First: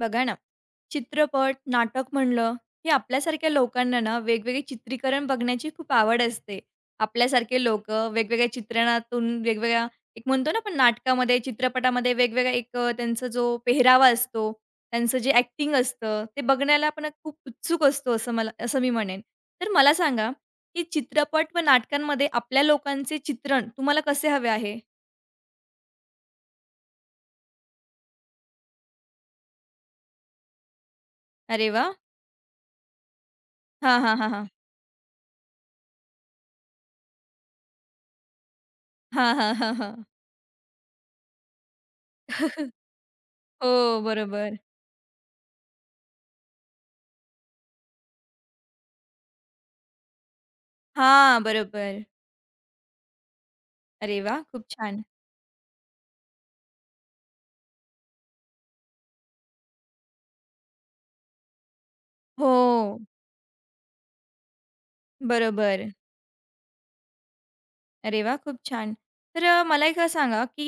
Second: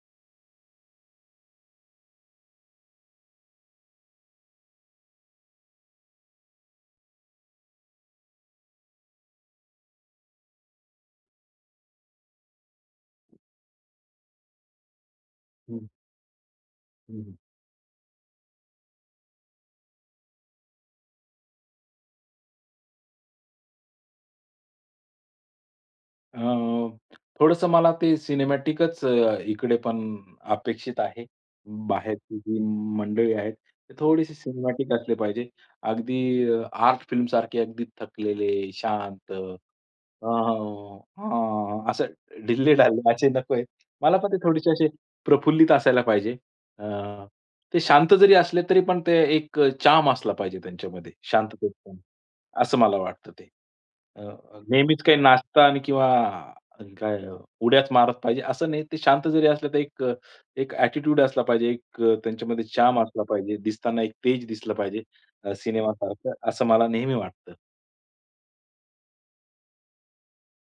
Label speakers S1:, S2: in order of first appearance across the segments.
S1: बघा ना, चित्रपट, नाटक म्हणलं, हे आपल्यासारख्या लोकांना ना वेगवेगळे चित्रीकरण बघण्याची खूप आवड असते. आपल्यासारखे लोकं वेगवेगळ्या चित्रणातून वेगवेगळ्या एक म्हणतो ना आपण नाटकामध्ये, चित्रपटामध्ये वेगवेगळा एक त्यांचा जो पेहरावा असतो, त्यांचं जे ॲक्टिंग
S2: हं,
S1: असतं, ते बघण्याला आपण
S2: हं.
S1: खूप उत्सुक असतो असं मी म्हणेन. तर मला सांगा, की चित्रपट व नाटकांमध्ये आपल्या लोकांचे चित्रण तुम्हाला कसे हवे आहे?
S2: अ, थोडंसं मला ते सिनेमॅटिकच इकडे पण अपेक्षित आहे.
S1: अरे वाह!
S2: बाहेरची जी मंडळी आहेत, ते
S1: हां, हां, हां,
S2: थोडेसे
S1: हां.
S2: सिनेमॅटिक असले पाहिजे. अगदी आर्ट फिल्मसारखे अगदी थकलेले, शांत,
S1: हां, हां, हां, हां.
S2: असं ढिल्ले-ढाल्ले असे नको आहेत.
S1: हो,
S2: मला पण ते
S1: बरोबर.
S2: थोडेसे असे प्रफुल्लित असायला पाहिजे. अ, ते शांत जरी असले तरी पण ते एक चार्म असला पाहिजे त्यांच्यामध्ये,
S1: हां,
S2: शांततेत
S1: बरोबर.
S2: पण, असं मला वाटतं ते.
S1: अरे
S2: अ,
S1: वाह! खूप
S2: नेहमीच
S1: छान.
S2: काही नाचता आणि किंवा काय उड्याच मारत पाहिजे असं नाही. ते शांत जरी असले तर एक एक ॲटिट्यूड असला पाहिजे, एक त्यांच्यामध्ये
S1: हो,
S2: चार्म असला पाहिजे, दिसताना एक तेज दिसलं पाहिजे,
S1: बरोबर.
S2: सिनेमासारखं असं मला नेहमी वाटतं.
S1: अरे वाह! खूप छान. तर मला एक सांगा, की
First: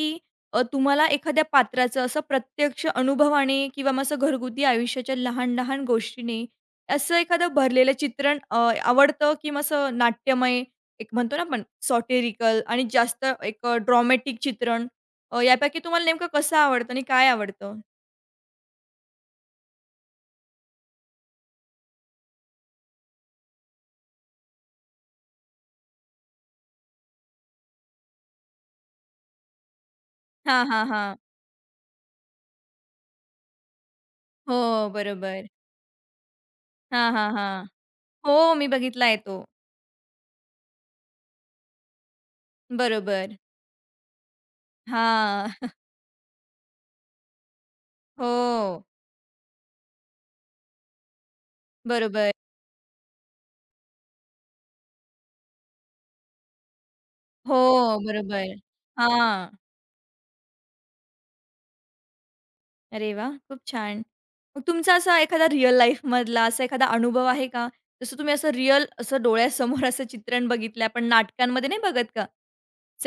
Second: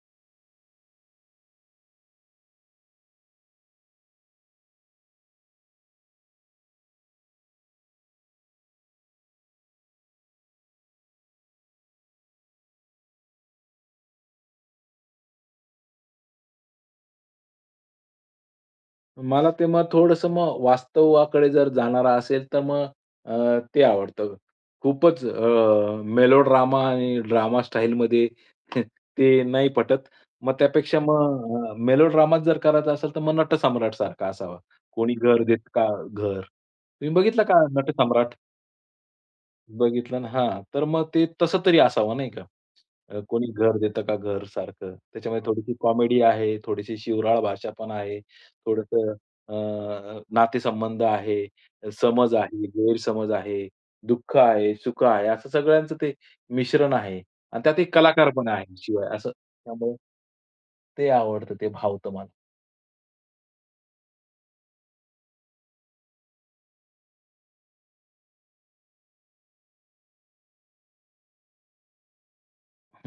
S1: तुम्हाला एखाद्या पात्राचं असं प्रत्यक्ष अनुभवाने किंवा मग असं घरगुती आयुष्याच्या लहान-लहान गोष्टीने असं एखादं भरलेलं चित्रण आवडतं की मग असं नाट्यमय, एक म्हणतो ना आपण सॉटेरिकल आणि जास्त एक ड्रॉमॅटिक चित्रण यापैकी तुम्हाला नेमकं कसं आवडतं आणि काय आवडतं?
S2: मला ते मग थोडंसं मग वास्तवाकडे जर जाणारा असेल, तर मग ते आवडतं. खूपच मेलोड्रामा आणि ड्रामा स्टाईलमध्ये ते नाही पटत. मग
S1: हां, हां,
S2: त्यापेक्षा
S1: हां.
S2: मग मेलोड्रामाच जर करायचा असेल, तर मग नटसम्राट सारखा असावा.
S1: हो,
S2: कोणी घर
S1: बरोबर.
S2: देत का घर.
S1: हां,
S2: तुम्ही
S1: हां,
S2: बघितलं
S1: हां.
S2: का नटसम्राट?
S1: हो, मी बघितला आहे तो.
S2: बघितलं ना? हां. तर मग ते तसं तरी असावं नाही का?
S1: बरोबर.
S2: कोणी घर देतं का घर सारखं. त्याच्यामध्ये
S1: हां.
S2: थोडीशी कॉमेडी आहे, थोडीशी शिवराळ भाषा पण आहे,
S1: हो.
S2: थोडंसं अ, नातेसंबंध आहे,
S1: बरोबर.
S2: समज आहे, गैरसमज आहे, दुःख आहे, सुख आहे, असं सगळ्यांचं ते मिश्रण आहे
S1: हो,
S2: आणि त्यात एक कलाकार पण
S1: बरोबर.
S2: आहे शिवाय असं.
S1: हां.
S2: त्यामुळे ते आवडतं, ते भावतं मला.
S1: अरे वा, खूप छान. मग तुमचा असा एखादा रिअल लाईफमधला असा एखादा अनुभव आहे का? जसं तुम्ही असं रिअल असं डोळ्यासमोर असं चित्रण बघितलं आपण नाटकांमध्ये नाही बघत का?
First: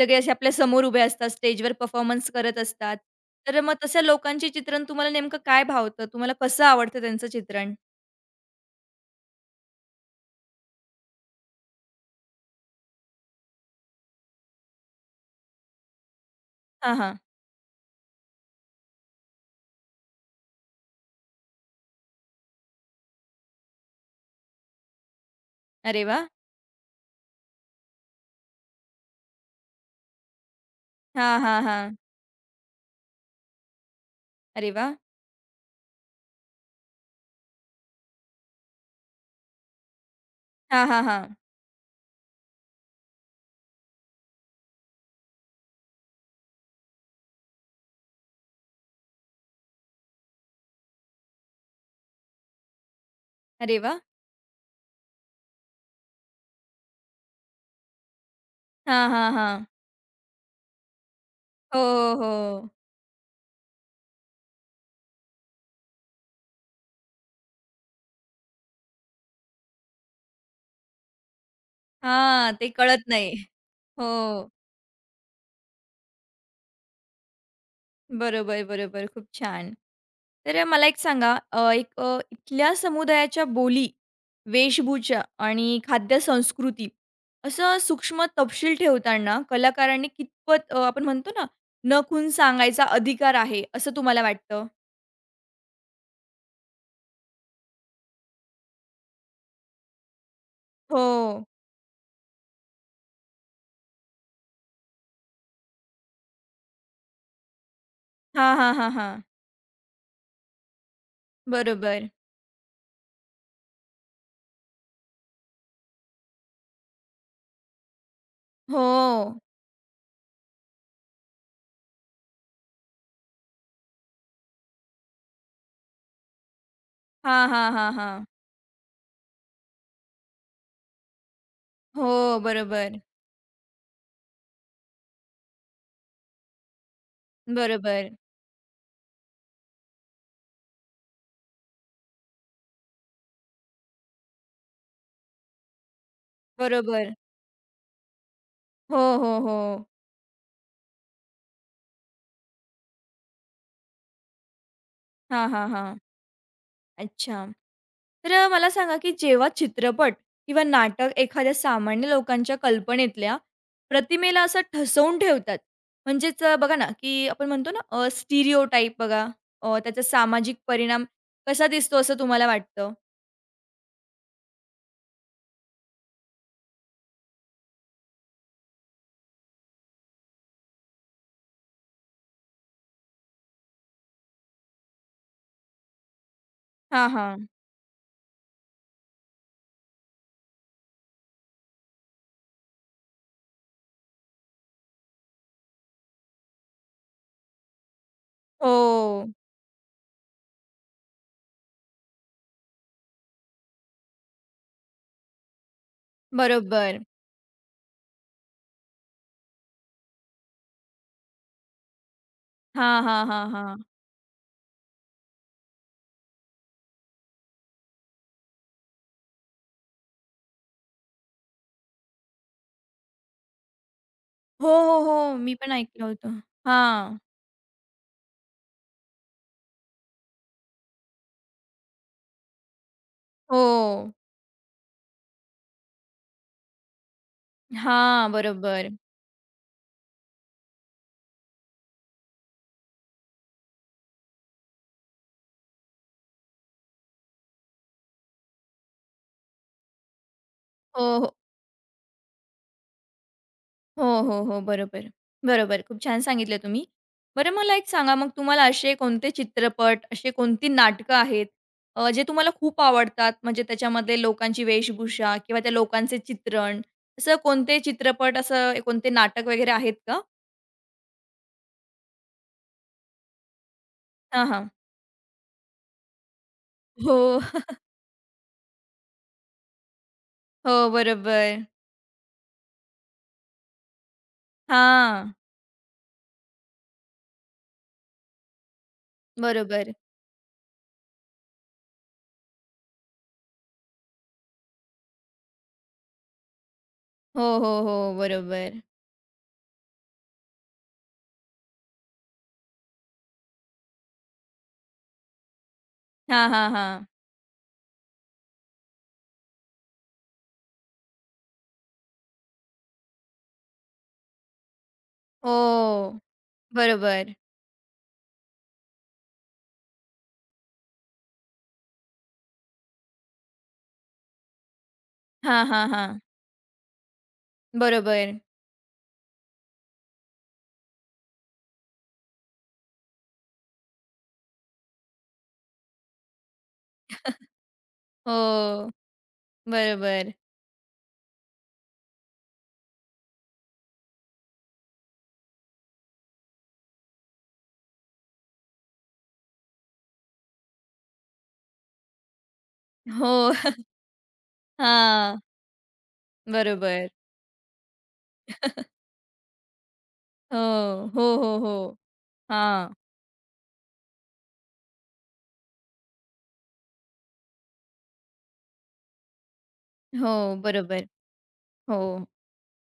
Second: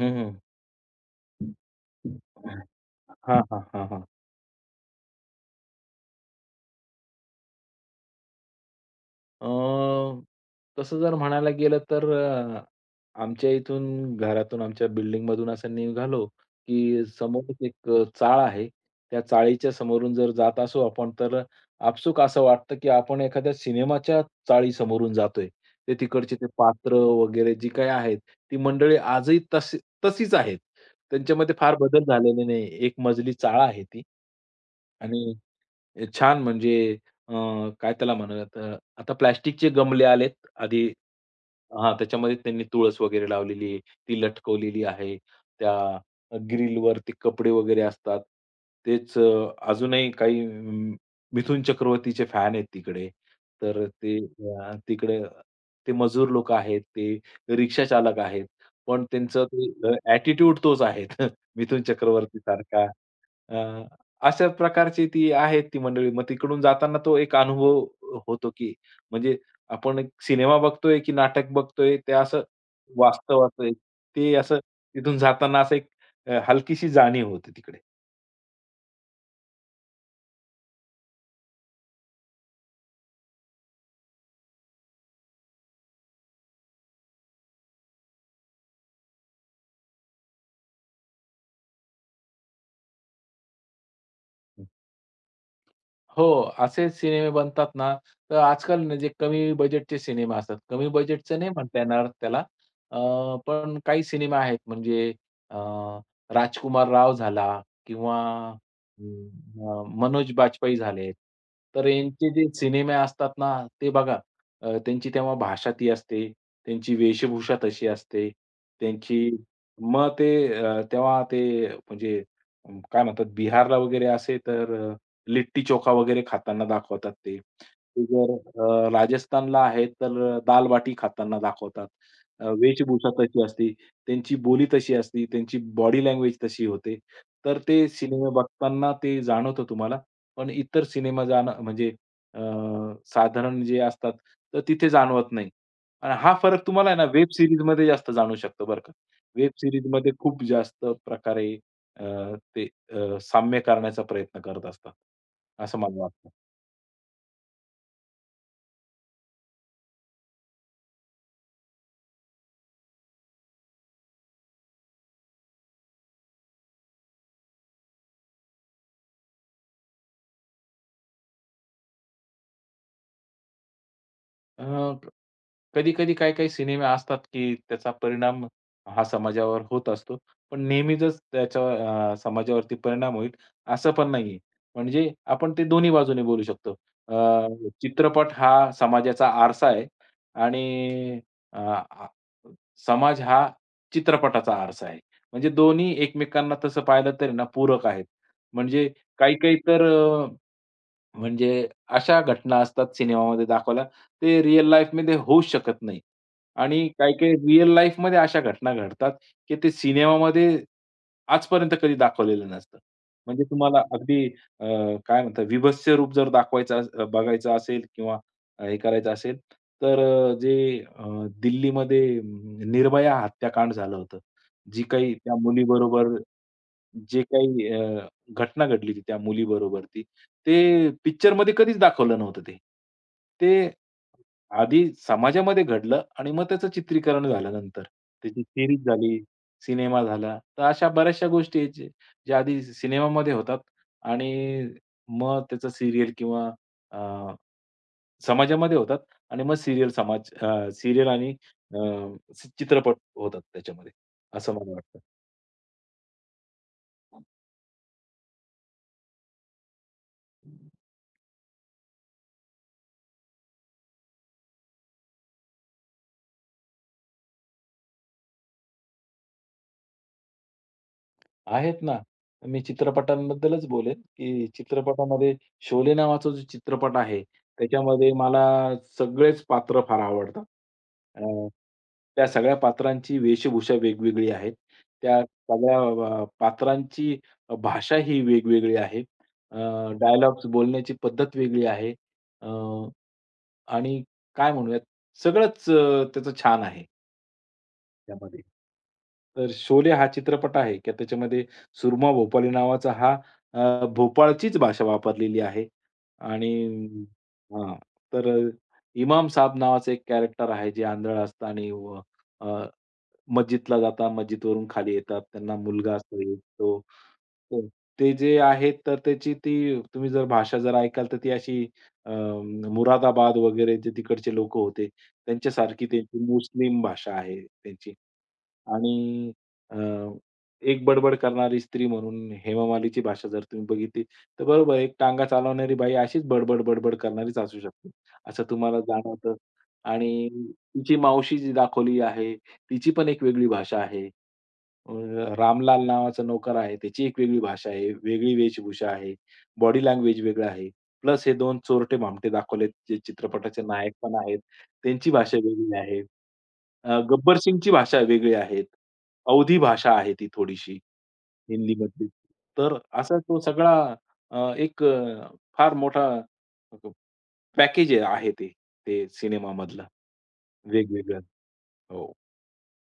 S2: हं,
S1: असे
S2: हं.
S1: आपल्या समोर उभे असतात, स्टेजवर परफॉर्मन्स करत असतात.
S2: हां,
S1: तर
S2: हां,
S1: मग तशा
S2: हां.
S1: लोकांचे चित्रण तुम्हाला नेमकं काय भावतं? तुम्हाला कसं आवडतं त्यांचं चित्रण?
S2: अ, तसं जर म्हणायला गेलं तर, आमच्या इथून घरातून आमच्या बिल्डिंगमधून असं निघालो,
S1: हां,
S2: की
S1: हां.
S2: समोरच एक चाळ आहे. त्या चाळीच्या समोरून जर जात असू आपण तर आपसूक असं वाटतं, की आपण एखाद्या सिनेमाच्या चाळीसमोरून जातोय. ते
S1: अरे वाह!
S2: तिकडचे ते पात्र वगैरे जी काही आहेत, ती मंडळी आजही तशी तशीच आहेत.
S1: हां,
S2: त्यांच्यामध्ये
S1: हां,
S2: फार
S1: हां.
S2: बदल झालेले नाही. एक मजली चाळ आहे ती.
S1: अरे वाह!
S2: आणि छान म्हणजे, अ, काय त्याला म्हणूयात, आता प्लास्टिकचे गमले आलेत.
S1: हां,
S2: आधी,
S1: हां, हां.
S2: हां, त्याच्यामध्ये त्यांनी तुळस वगैरे लावलेली आहे. ती लटकवलेली आहे. त्या ग्रिलवर ते कपडे वगैरे असतात. तेच अजूनही काही मिथुन चक्रवर्तीचे फॅन आहेत तिकडे.
S1: अरे
S2: तर
S1: वाह!
S2: ते तिकडे ते मजूर लोक आहेत, ते रिक्षा चालक आहेत. पण
S1: हां, हां,
S2: त्यांचं
S1: हां.
S2: ते तोच आहे.
S1: हो,
S2: मिथुन
S1: हो.
S2: चक्रवर्ती सारखा. अशा प्रकारची ती आहेत ती मंडळी. मग तिकडून जाताना तो एक अनुभव होतो, की म्हणजे आपण एक सिनेमा बघतोय, की नाटक बघतोय, ते असं
S1: हां, ते कळत नाही.
S2: वास्तवाचं आहे.
S1: हो,
S2: ते असं तिथून जाताना असं एक हलकीशी जाणीव होते तिकडे.
S1: बरोबर, बरोबर. खूप छान. तर मला एक सांगा, एक इथल्या समुदायाच्या बोली, वेशभूषा आणि खाद्य संस्कृती असं सूक्ष्म तपशील ठेवताना कलाकारांनी कितपत आपण म्हणतो ना, नखून सांगायचा अधिकार आहे, असं तुम्हाला वाटतं?
S2: हो, असे सिनेमे बनतात ना, तर आजकाल ना जे कमी बजेटचे सिनेमे असतात. कमी
S1: हो.
S2: बजेटचं नाही म्हणता येणार त्याला. अ, पण काही सिनेमे आहेत म्हणजे अ, राजकुमार राव झाला किंवा
S1: हां, हां, हां, हां.
S2: मनोज बाजपेयी झाले. तर
S1: बरोबर.
S2: यांचे जे सिनेमे असतात ना, ते बघा, त्यांची तेव्हा भाषा ती असते, त्यांची वेशभूषा तशी असते, त्यांची
S1: हो.
S2: मग ते तेव्हा ते म्हणजे काय म्हणतात बिहारला वगैरे असे तर लिट्टी-चोखा वगैरे खाताना दाखवतात ते.
S1: हां, हां, हां,
S2: ते
S1: हां.
S2: जर राजस्थानला आहे तर दाल-बाटी खाताना दाखवतात.
S1: हो, बरोबर.
S2: वेशभूषा तशी असते, त्यांची बोली तशी असते, त्यांची बॉडी लँग्वेज तशी होते. तर ते
S1: बरोबर.
S2: सिनेमे बघताना ते जाणवतं तुम्हाला. पण इतर सिनेमा जाणं म्हणजे अ, साधारण जे असतात, तर तिथे जाणवत नाही. आणि हा फरक तुम्हाला आहे ना
S1: बरोबर.
S2: वेब सीरीजमध्ये जास्त जाणवू शकतो बरं का.
S1: हो, हो,
S2: वेब
S1: हो.
S2: सीरीजमध्ये खूप जास्त प्रकारे अ, ते साम्य करण्याचा प्रयत्न करत असतात,
S1: हां, हां,
S2: असं
S1: हां.
S2: मला वाटतं.
S1: अच्छा. तर मला सांगा, की जेव्हा चित्रपट किंवा नाटक एखाद्या सामान्य लोकांच्या कल्पनेतल्या प्रतिमेला असं ठसवून ठेवतात, म्हणजेच बघा ना, की आपण म्हणतो ना स्टिरिओटाइप बघा, त्याचा सामाजिक परिणाम कसा दिसतो असं तुम्हाला वाटतं?
S2: कधी-कधी काही-काही सिनेमे असतात, की त्याचा परिणाम हा समाजावर होत असतो. पण नेहमीचच त्याच्या समाजावरती परिणाम होईल असं पण नाहीये. म्हणजे आपण ते दोन्ही बाजूने बोलू शकतो.
S1: हां,
S2: अ,
S1: हां.
S2: चित्रपट हा समाजाचा आरसा आहे आणि अ, आ समाज हा चित्रपटाचा आरसा आहे. म्हणजे दोन्ही एकमेकांना तसं पाहिलं तरी ना पूरक आहेत. म्हणजे
S1: हो.
S2: काही-काही तर म्हणजे अशा घटना असतात सिनेमामध्ये दाखवायला, ते रिअल लाईफमध्ये होऊच शकत नाही. आणि
S1: बरोबर.
S2: काही-काही रिअल लाईफमध्ये अशा घटना घडतात, की ते सिनेमामध्ये आजपर्यंत कधी दाखवलेलं नसतं.
S1: हां, हां,
S2: म्हणजे
S1: हां, हां.
S2: तुम्हाला अगदी अ, काय म्हणतात बीभत्स रूप जर दाखवायचं, बघायचं असेल किंवा हे करायचं असेल, तर जे अ, दिल्लीमध्ये निर्भया हत्याकांड झालं होतं.
S1: हो,
S2: जी
S1: हो,
S2: काही त्या
S1: हो. मी पण ऐकलं
S2: मुलीबरोबर
S1: होतं. हां.
S2: जे काही घटना घडली होती त्या मुलीबरोबर ती, ते पिक्चरमध्ये कधीच दाखवलं नव्हतं ते. ते
S1: हो.
S2: आधी समाजामध्ये घडलं आणि मग त्याचं चित्रीकरण झालं नंतर.
S1: हां,
S2: त्याची सिरीज
S1: बरोबर.
S2: झाली, सिनेमा झाला. तर अशा बऱ्याचशा गोष्टी आहेत जे ज्या आधी सिनेमामध्ये होतात आणि मग त्याचं सीरियल किंवा अ, समाजामध्ये होतात आणि मग सीरियल समाज
S1: हो,
S2: आणि
S1: हो.
S2: अ, चित्रपट होतात त्याच्यामध्ये,
S1: हो, हो,
S2: असं
S1: हो.
S2: मला वाटतं.
S1: बरोबर. बरोबर. खूप छान सांगितलं तुम्ही. बरं मला एक सांगा मग तुम्हाला असे कोणते चित्रपट, अशी कोणती नाटकं आहेत जे तुम्हाला खूप आवडतात? म्हणजे त्याच्यामधले लोकांची वेशभूषा किंवा त्या लोकांचे चित्रण, असं कोणते चित्रपट, असं कोणते नाटक वगैरे आहेत का?
S2: आहेत ना. मी चित्रपटांबद्दलच बोलेन, की
S1: हां, हां.
S2: चित्रपटामध्ये शोले नावाचा जो चित्रपट
S1: हो,
S2: आहे, त्याच्यामध्ये मला सगळेच पात्र फार आवडतात.
S1: हो. बरोबर.
S2: अ, त्या सगळ्या पात्रांची वेशभूषा वेगवेगळी आहे. त्या
S1: हां.
S2: सगळ्या पात्रांची भाषा ही वेगवेगळी आहे. अ,
S1: बरोबर.
S2: डायलॉग्स बोलण्याची पद्धत वेगळी आहे. अ, आणि काय म्हणूयात, सगळंच त्याचं छान आहे.
S1: हो, हो, हो.
S2: त्यामध्ये.
S1: बरोबर.
S2: तर शोले हा चित्रपट आहे की त्याच्यामध्ये सुरमा भोपाली नावाचा हा भोपाळचीच भाषा वापरलेली आहे
S1: हां,
S2: आणि
S1: हां, हां.
S2: हां, तर इमाम साहब नावाचं एक कॅरेक्टर आहे जे आंधळ असतं आणि अ, मस्जिदला जातात, मस्जिदवरून खाली येतात. त्यांना मुलगा असतो
S1: हो.
S2: एक तो.
S1: बरोबर.
S2: तो ते जे आहेत तर त्याची ती तुम्ही जर भाषा जर ऐकाल तर ती अशी अ, मुरादाबाद वगैरे जे तिकडचे लोकं होते
S1: हां,
S2: त्यांच्यासारखी
S1: हां, हां.
S2: त्यांची मुस्लिम भाषा आहे त्यांची.
S1: बरोबर.
S2: आणि अ, एक बडबड करणारी स्त्री म्हणून हेमामालीची भाषा जर तुम्ही बघितली, तर बरोबर आहे, एक टांगा चालवणारी बाई अशीच बडबड, बडबड करणारीच असू शकते. असं तुम्हाला
S1: हो.
S2: जाणवतं. आणि
S1: बरोबर.
S2: तिची मावशी जी दाखवली आहे, तिची पण एक वेगळी भाषा आहे. अ, रामलाल नावाचा नोकर आहे, त्याची एक वेगळी भाषा आहे, वेगळी वेशभूषा आहे, बॉडी लँग्वेज वेगळं आहे. प्लस हे 2 चोरटे-भामटे दाखवलेत, जे
S1: हो.
S2: चित्रपटाचे नायक पण आहेत, त्यांची भाषा
S1: हां,
S2: वेगळी आहे.
S1: बरोबर.
S2: गब्बर सिंगची भाषा वेगळी आहे. अवधी भाषा आहे ती थोडीशी
S1: हो, हो, हो, हो.
S2: हिंदीमधली. तर
S1: हां.
S2: असा तो सगळा एक फार मोठा पॅकेज आहे ते, ते सिनेमामधलं
S1: हो, बरोबर.
S2: वेगवेगळं. हो.
S1: हो.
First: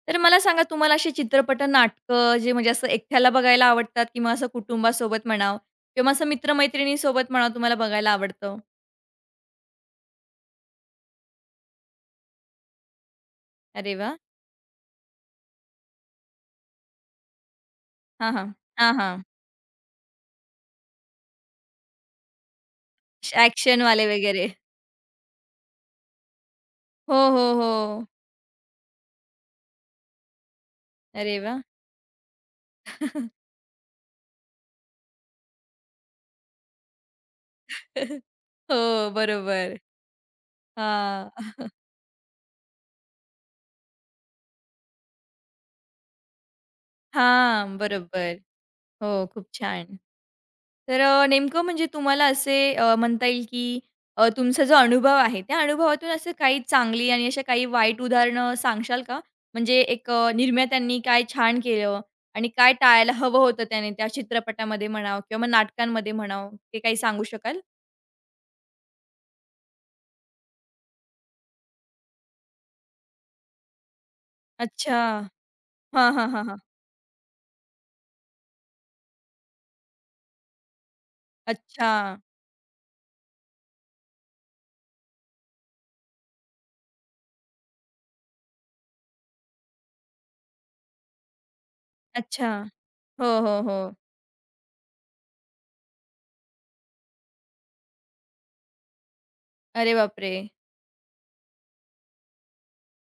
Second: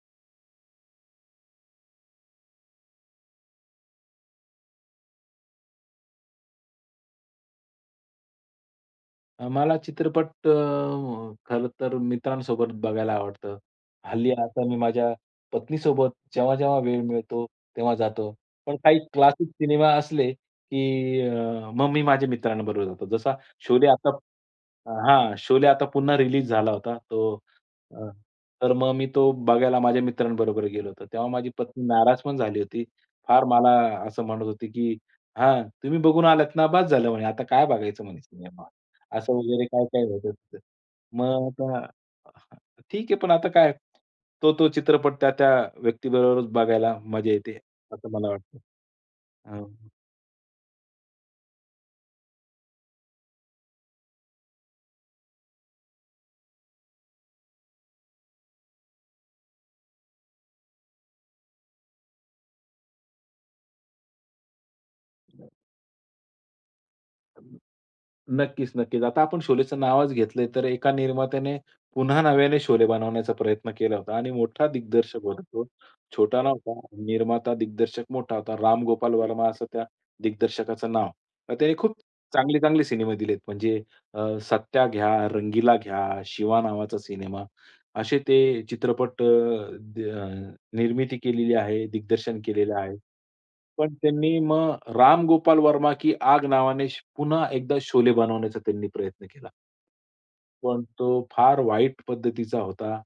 S1: तर मला सांगा तुम्हाला असे चित्रपट, नाटकं जे म्हणजे असं एकट्याला बघायला आवडतात किंवा असं कुटुंबासोबत म्हणा किंवा असं मित्र-मैत्रिणीसोबत म्हणावं तुम्हाला बघायला आवडतं?
S2: मला चित्रपट खरं तर मित्रांसोबत बघायला आवडतं.
S1: अरे वाह!
S2: हल्ली आता मी माझ्या पत्नीसोबत जेव्हा-जेव्हा वेळ मिळतो, तेव्हा
S1: हां,
S2: जातो.
S1: हां.
S2: पण
S1: हां,
S2: काही
S1: हां.
S2: क्लासिक सिनेमा असले, की मग मी माझ्या मित्रांबरोबर जातो. जसा शोले
S1: ॲक्शनवाले
S2: आता,
S1: वगैरे.
S2: हां, शोले आता पुन्हा रिलीज झाला होता.
S1: हो, हो, हो.
S2: अ, तर मग मी तो बघायला माझ्या मित्रांबरोबर गेलो होतो. तेव्हा
S1: अरे
S2: माझी
S1: वाह!
S2: पत्नी नाराज पण झाली होती. फार मला असं म्हणत होती, की "हां, तुम्ही बघून आलात ना, बस झालं" म्हणे, "आता काय बघायचं?" म्हणे सिनेमा.
S1: हो,
S2: असं वगैरे
S1: बरोबर.
S2: काय-काय होतं तिथं. मग
S1: हां.
S2: आता ठीक आहे, पण आता काय तो चित्रपट त्या-त्या व्यक्तीबरोबरच बघायला मजा येते,
S1: हां,
S2: असं मला
S1: बरोबर.
S2: वाटतं.
S1: हो, खूप छान. तर नेमकं म्हणजे तुम्हाला असे म्हणता येईल की तुमचा जो अनुभव आहे, त्या अनुभवातून असं काही चांगली आणि अशा काही वाईट उदाहरणं सांगशाल का? म्हणजे एक निर्मात्यांनी काय छान केलं आणि काय टाळायला हवं होतं त्याने त्या चित्रपटामध्ये म्हणावं किंवा मग नाटकांमध्ये म्हणावं, ते काही सांगू
S2: अ,
S1: शकाल?
S2: नक्कीच, नक्कीच. आता आपण शोलेचं नावच घेतलंय, तर एका निर्मात्याने पुन्हा नव्याने शोले बनवण्याचा प्रयत्न केला होता आणि मोठा
S1: अच्छा.
S2: दिग्दर्शक होता तो.
S1: हां, हां,
S2: छोटा
S1: हां, हां.
S2: नव्हता. निर्माता, दिग्दर्शक मोठा होता. राम गोपाल वर्मा असं त्या दिग्दर्शकाचं नाव. तर त्याने
S1: अच्छा,
S2: खूप चांगले-चांगले सिनेमे दिलेत. म्हणजे सत्या घ्या, रंगीला घ्या, शिवा नावाचा सिनेमा, असे ते चित्रपट, निर्मिती केलेली आहे, दिग्दर्शन
S1: अच्छा.
S2: केलेलं आहे.
S1: हो, हो, हो.
S2: पण त्यांनी मग राम गोपाल वर्मा की आग नावाने पुन्हा एकदा शोले बनवण्याचा त्यांनी प्रयत्न केला.
S1: अरे बापरे!
S2: पण तो फार वाईट पद्धतीचा होता.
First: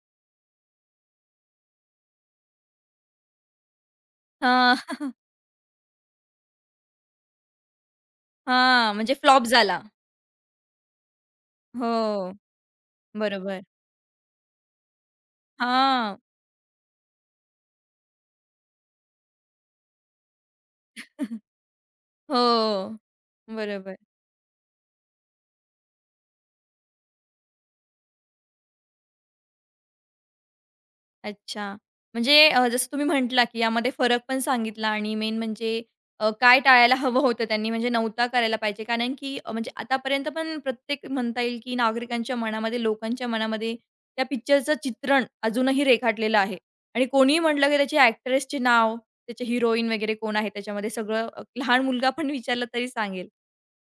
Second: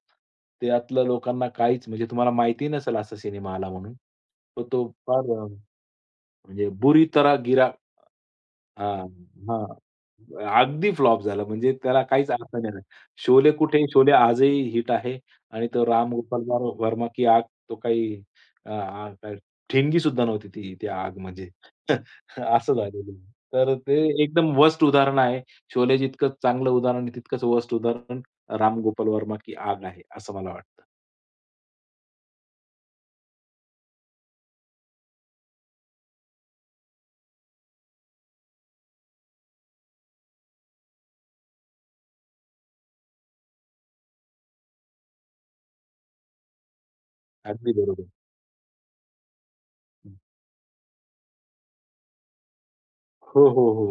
S2: त्यातलं लोकांना काहीच म्हणजे तुम्हाला माहिती नसेल असा सिनेमा आला म्हणून. तर
S1: हां.
S2: तो फार म्हणजे बुरी तरह गिरा.
S1: हां,
S2: हां,
S1: म्हणजे फ्लॉप
S2: हां.
S1: झाला.
S2: अगदी फ्लॉप झाला म्हणजे त्याला काहीच
S1: हो,
S2: अर्थ नाही. शोले
S1: बरोबर.
S2: कुठे? शोले आजही हिट आहे आणि तो राम
S1: हां.
S2: गोपाल वर्मा की आग तो काही काय ठिणगी सुद्धा नव्हती ती, ती आग म्हणजे असं
S1: हो,
S2: झालेलं आहे. तर ते
S1: बरोबर.
S2: एकदम वर्स्ट उदाहरण आहे. शोले जितकं चांगलं उदाहरण तितकंच वर्स्ट उदाहरण राम गोपाल वर्मा की आग आहे, असं मला वाटतं.
S1: अच्छा. म्हणजे जसं तुम्ही म्हटला, की यामध्ये फरक पण सांगितला आणि मेन म्हणजे काय टाळायला हवं होतं त्यांनी म्हणजे नव्हता करायला पाहिजे. कारण की म्हणजे आतापर्यंत पण प्रत्येक म्हणता येईल, की नागरिकांच्या मनामध्ये, लोकांच्या मनामध्ये त्या पिक्चरचं चित्रण अजूनही रेखाटलेलं आहे. आणि कोणीही म्हटलं,
S2: अगदी
S1: की त्याची
S2: बरोबर.
S1: एक्ट्रेसचे नाव, त्याचे हिरोईन वगैरे कोण आहे त्याच्यामध्ये सगळं लहान मुलगा पण विचारलं तरी सांगेल.
S2: हो, हो, हो.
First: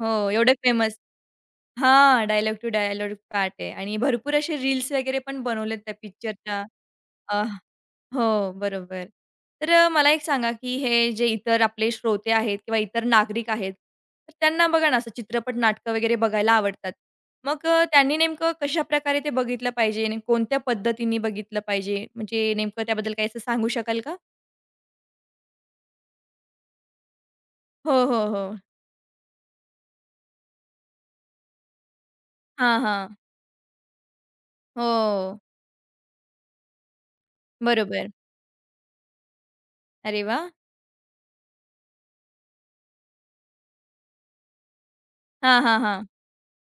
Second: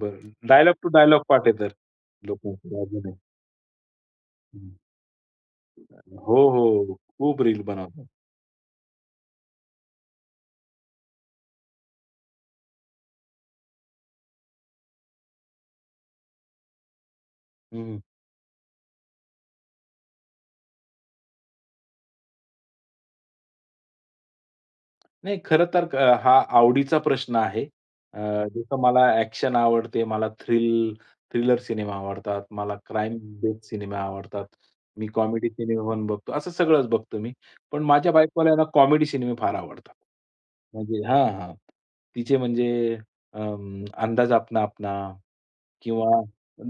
S1: हो, एवढं
S2: डायलॉग टू
S1: फेमस
S2: डायलॉग पाठ आहे तर
S1: हां, डायलॉग टू
S2: लोकांकडे अजूनही.
S1: डायलॉग पार्ट आहे आणि भरपूर असे रील्स वगैरे पण बनवलेत त्या
S2: हो,
S1: पिक्चरच्या.
S2: हो. खूप रील बनवतात.
S1: हो, बरोबर. तर मला एक सांगा, की हे जे इतर आपले श्रोते आहेत किंवा इतर नागरिक आहेत, तर त्यांना बघा ना, असं चित्रपट, नाटकं वगैरे बघायला आवडतात. मग
S2: हं.
S1: त्यांनी नेमकं कशाप्रकारे ते बघितलं पाहिजे? नेमकं कोणत्या पद्धतीने बघितलं पाहिजे? म्हणजे नेमकं त्याबद्दल काही असं सांगू शकाल का?
S2: नाही खरं तर हा आवडीचा प्रश्न आहे.
S1: हो,
S2: अ,
S1: हो, हो.
S2: जसं मला ॲक्शन आवडते, मला थ्रिलर सिनेमा आवडतात, मला
S1: हां, हां.
S2: क्राईम बेस्ड सिनेमा आवडतात. मी
S1: हो,
S2: कॉमेडी सिनेमा पण बघतो. असं सगळंच बघतो मी. पण
S1: बरोबर.
S2: माझ्या बायकोला आहे ना कॉमेडी सिनेमे फार आवडतात.
S1: अरे वाह!
S2: म्हणजे हां, हां. तिचे म्हणजे अंदाज अपना अपना
S1: हां, हां,
S2: किंवा
S1: हां.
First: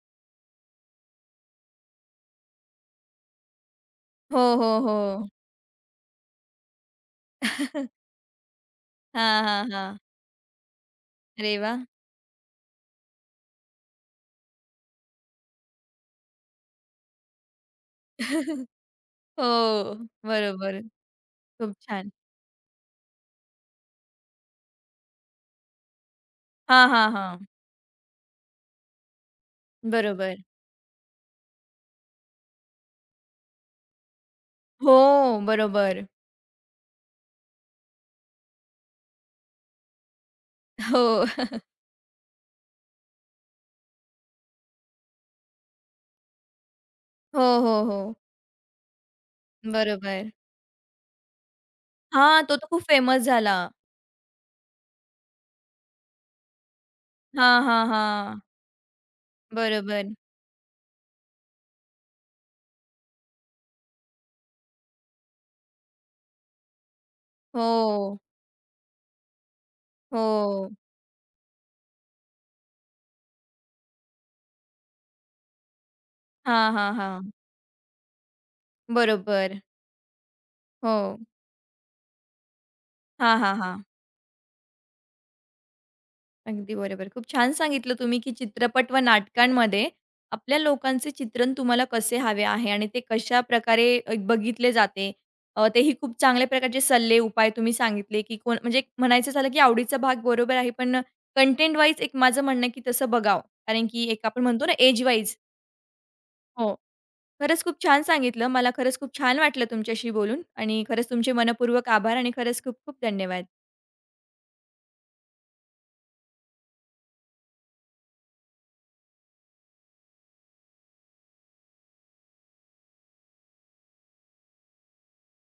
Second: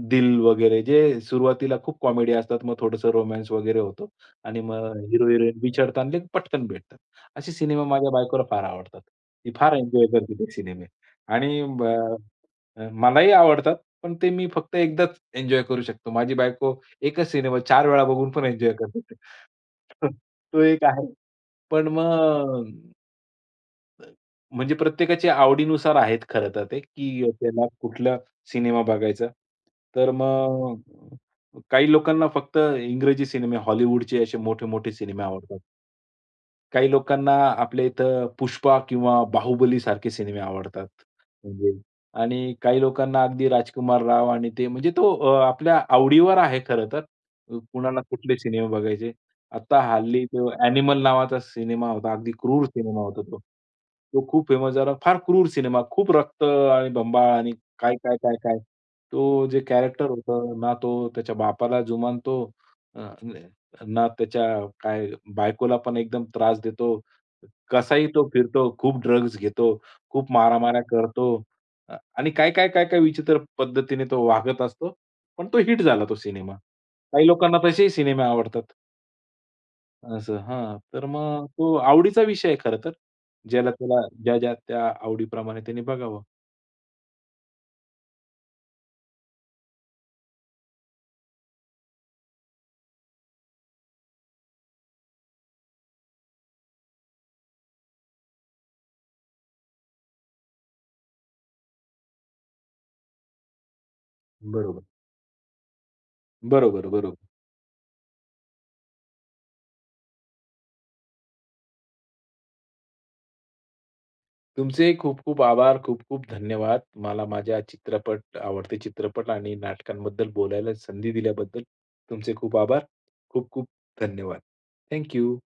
S2: दिल वगैरे जे सुरुवातीला खूप कॉमेडी असतात, मग थोडंसं रोमान्स वगैरे होतो
S1: हो,
S2: आणि
S1: हो,
S2: मग
S1: हो.
S2: हिरो-हिरोईन बिछडतात आणि पटकन भेटतात. असे सिनेमा माझ्या बायकोला फार आवडतात.
S1: हां,
S2: ती
S1: हां,
S2: फार
S1: हां.
S2: एन्जॉय करते ते सिनेमे
S1: अरे
S2: आणि
S1: वाह!
S2: मलाही आवडतात, पण ते मी फक्त एकदाच एन्जॉय करू शकतो. माझी बायको एकच सिनेमा 4 वेळा बघून पण एन्जॉय करते.
S1: हो,
S2: तो
S1: बरोबर.
S2: एक आहे.
S1: खूप
S2: पण
S1: छान.
S2: मग म्हणजे प्रत्येकाच्या आवडीनुसार आहेत खरं तर ते,
S1: हां, हां,
S2: की
S1: हां.
S2: त्याला कुठला सिनेमा बघायचा. तर
S1: बरोबर.
S2: मग काही लोकांना फक्त इंग्रजी सिनेमे, हॉलिवूडचे असे मोठे-मोठे
S1: हो,
S2: सिनेमे आवडतात.
S1: बरोबर.
S2: काही लोकांना आपल्या इथं पुष्पा किंवा बाहुबली सारखे सिनेमे आवडतात.
S1: हो.
S2: म्हणजे आणि काही लोकांना अगदी राजकुमार राव आणि ते म्हणजे आपल्या आवडीवर आहे खरं तर.
S1: हो, हो, हो.
S2: कुणाला कुठले सिनेमे बघायचे. आता हल्ली
S1: बरोबर.
S2: तो Animal नावाचा सिनेमा होता. अगदी
S1: हां, तो
S2: क्रूर
S1: तर खूप
S2: सिनेमा होता
S1: फेमस
S2: तो.
S1: झाला.
S2: तो खूप फेमस झाला. फार क्रूर सिनेमा. खूप रक्त आणि बंबाळ
S1: हा
S2: आणि
S1: हां,
S2: काय, काय, काय,
S1: हां.
S2: काय. तो जे कॅरेक्टर
S1: बरोबर.
S2: होतं ना, तो त्याच्या बापाला जुमानतो. अ, ना त्याच्या काय बायकोला पण एकदम त्रास देतो. कसाही
S1: हो,
S2: तो फिरतो, खूप ड्रग्ज घेतो, खूप
S1: हो.
S2: मारामाऱ्या करतो, आणि काय, काय, काय, काय विचित्र पद्धतीने तो वागत असतो. पण तो हिट झाला तो सिनेमा.
S1: हा हां,
S2: काही
S1: हां.
S2: लोकांना तसेही सिनेमे आवडतात.
S1: बरोबर.
S2: असं हां. तर
S1: हो.
S2: मग तो आवडीचा विषय आहे खरं तर.
S1: हा हां,
S2: ज्याला
S1: हां.
S2: त्याला ज्या, ज्या त्या आवडीप्रमाणे त्याने बघावं.
S1: अगदी बरोबर. खूप छान सांगितलं तुम्ही, की चित्रपट व नाटकांमध्ये आपल्या लोकांचे चित्रण तुम्हाला कसे हवे आहे आणि ते कशाप्रकारे बघितले जाते. तेही खूप चांगल्या प्रकारचे सल्ले, उपाय तुम्ही सांगितले, की कोण म्हणजे म्हणायचं झालं, की आवडीचा भाग बरोबर आहे, पण कंटेंट वाईज एक माझं म्हणणं आहे, की तसं बघावं. कारण की एक आपण म्हणतो ना
S2: बरोबर.
S1: Age wise. हो.
S2: बरोबर, बरोबर.
S1: खरंच खूप छान सांगितलं. मला खरंच खूप छान वाटलं तुमच्याशी बोलून आणि खरंच तुमचे मनःपूर्वक आभार आणि खरंच खूप खूप धन्यवाद.
S2: तुमचे खूप-खूप आभार, खूप-खूप धन्यवाद. मला माझ्या चित्रपट, आवडते चित्रपट आणि नाटकांबद्दल बोलायला संधी दिल्याबद्दल तुमचे खूप आभार. खूप-खूप धन्यवाद. Thank you.